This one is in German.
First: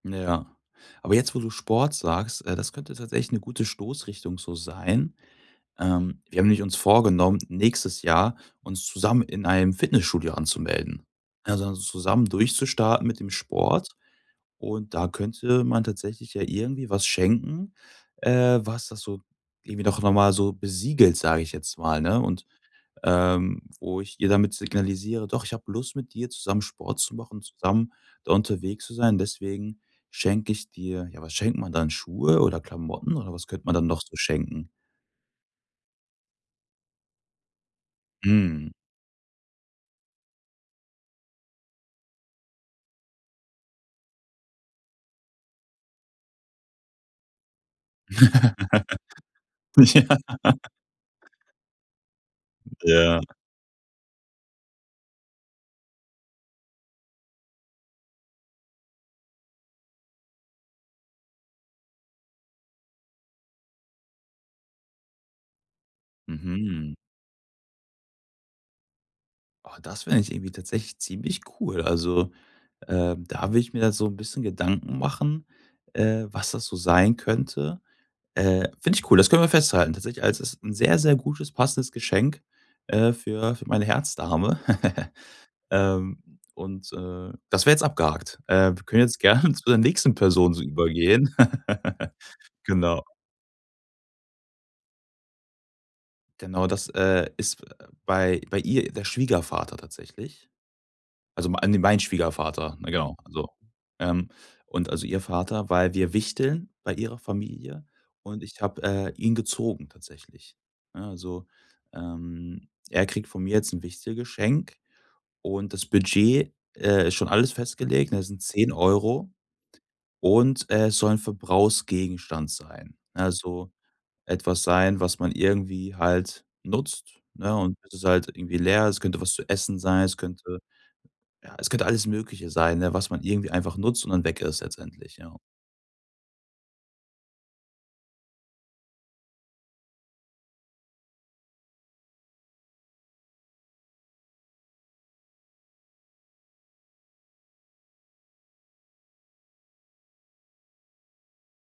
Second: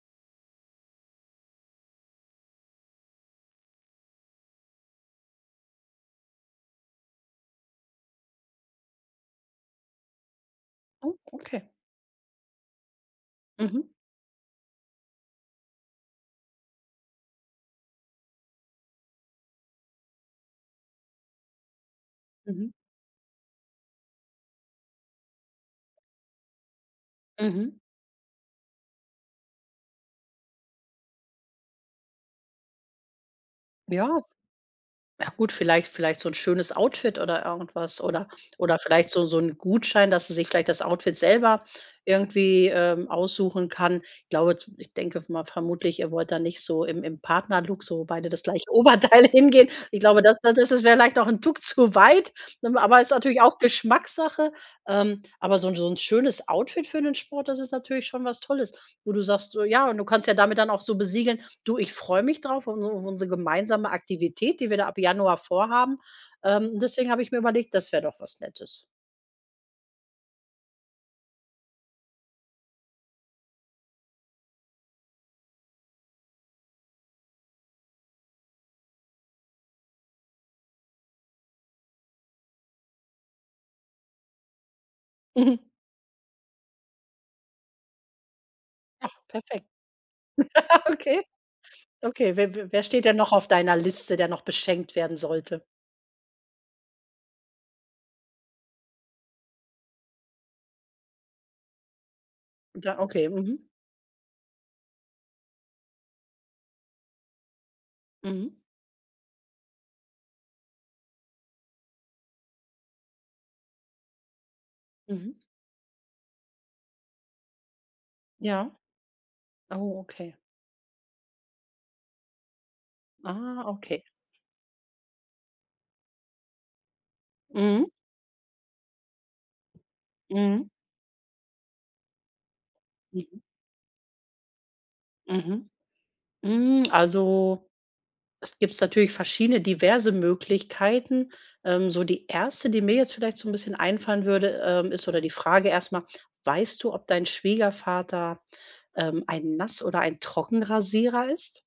Ja, aber jetzt, wo du Sport sagst, äh, das könnte tatsächlich 'ne gute Stoßrichtung so sein. Ähm, wir haben nämlich uns vorgenommen, nächstes Jahr uns zusammen in einem Fitnessstudio anzumelden, Oh, okay. also zusammen durchzustarten mit dem Sport. Mhm. Und da könnte man tatsächlich ja irgendwie was schenken, äh, was das so irgendwie doch noch mal so besiegelt, sage ich jetzt mal, ne? Und, Mhm. ähm, wo ich ihr damit signalisiere: „Doch, ich habe Lust, mit dir zusammen Sport zu machen, Mhm. zusammen da unterwegs zu sein. Deswegen schenke ich dir“. Ja, was schenkt man dann, Schuhe oder Klamotten, oder was könnte man dann noch so Ja. schenken? Ja, gut, vielleicht vielleicht so 'n schönes Outfit oder irgendwas, oder Mhm. oder vielleicht so so 'n Gutschein, dass sie sich vielleicht das Outfit selber irgendwie, ähm, aussuchen kann. Ich glaube z ich denke mal vermutlich, ihr wollt da nicht so im im Partnerlook, so beide das gleiche Oberteil hingehen. Ich Ja. glaube, das das das wäre vielleicht auch 'n Tuck zu weit. Ähm, aber ist Ja. natürlich auch Geschmackssache. Ähm, aber so' n so 'n schönes Outfit für den Sport, das ist natürlich schon was Tolles. Wo du sagst, so, ja und du kannst ja damit dann auch so besiegeln: „Du, ich freue mich drauf auf auf unsere auf unsere gemeinsame Aktivität, die wir da ab Januar vorhaben. Ähm, Mhm. deswegen habe ich mir überlegt, das wäre doch was Nettes.“ Oh, das fände ich irgendwie tatsächlich ziemlich cool. Also, ähm, da würde ich mir da so 'n bisschen Gedanken machen, äh, was das so sein könnte. Äh, finde ich cool, das können wir festhalten tatsächlich. Also, das ist 'n sehr, sehr gutes, passendes Geschenk, äh, für für meine Herzdame. Mhm. Ähm, und, äh, das wäre jetzt abgehakt. Ähm, wir können Ach, jetzt gerne zu perfekt. der nächsten Person so Okay. übergehen. Okay, w w wer Genau. steht denn noch auf deiner Liste, der noch beschenkt werden sollte? Genau, das, äh, ist bei bei ihr der Schwiegervater tatsächlich. Also mei äh, ne, mein Schwiegervater, ne, Ja, genau. okay, Also, mhm. ähm und also ihr Vater weil wir wichteln bei ihrer Familie, und Mhm. ich habe, äh, ihn gezogen tatsächlich, ne? Also, ähm, er kriegt von mir jetzt 'n Wichtelgeschenk Mhm. und das Budget, äh, ist schon alles festgelegt, ne? Das sind Ja. 10 €, Oh, okay. und es soll 'n Verbrauchsgegenstand sein, ne Ah, also okay. etwas sein, was man irgendwie halt nutzt, ne, und Mhm. bis es halt irgendwie leer ist könnte was zu essen sein, es könnte Mhm. ja, es könnte alles Mögliche sein, ne, was man Mhm. irgendwie einfach nutzt und dann weg ist letztendlich, ja. Mhm. Hm, also, es gibt's natürlich verschiedene diverse Möglichkeiten. Ähm, so die erste, die mir jetzt vielleicht so 'n bisschen einfallen würde, ähm, ist oder die Frage erst mal: Weißt du, ob dein Schwiegervater, ähm, ein Nass oder ein Trockenrasierer ist?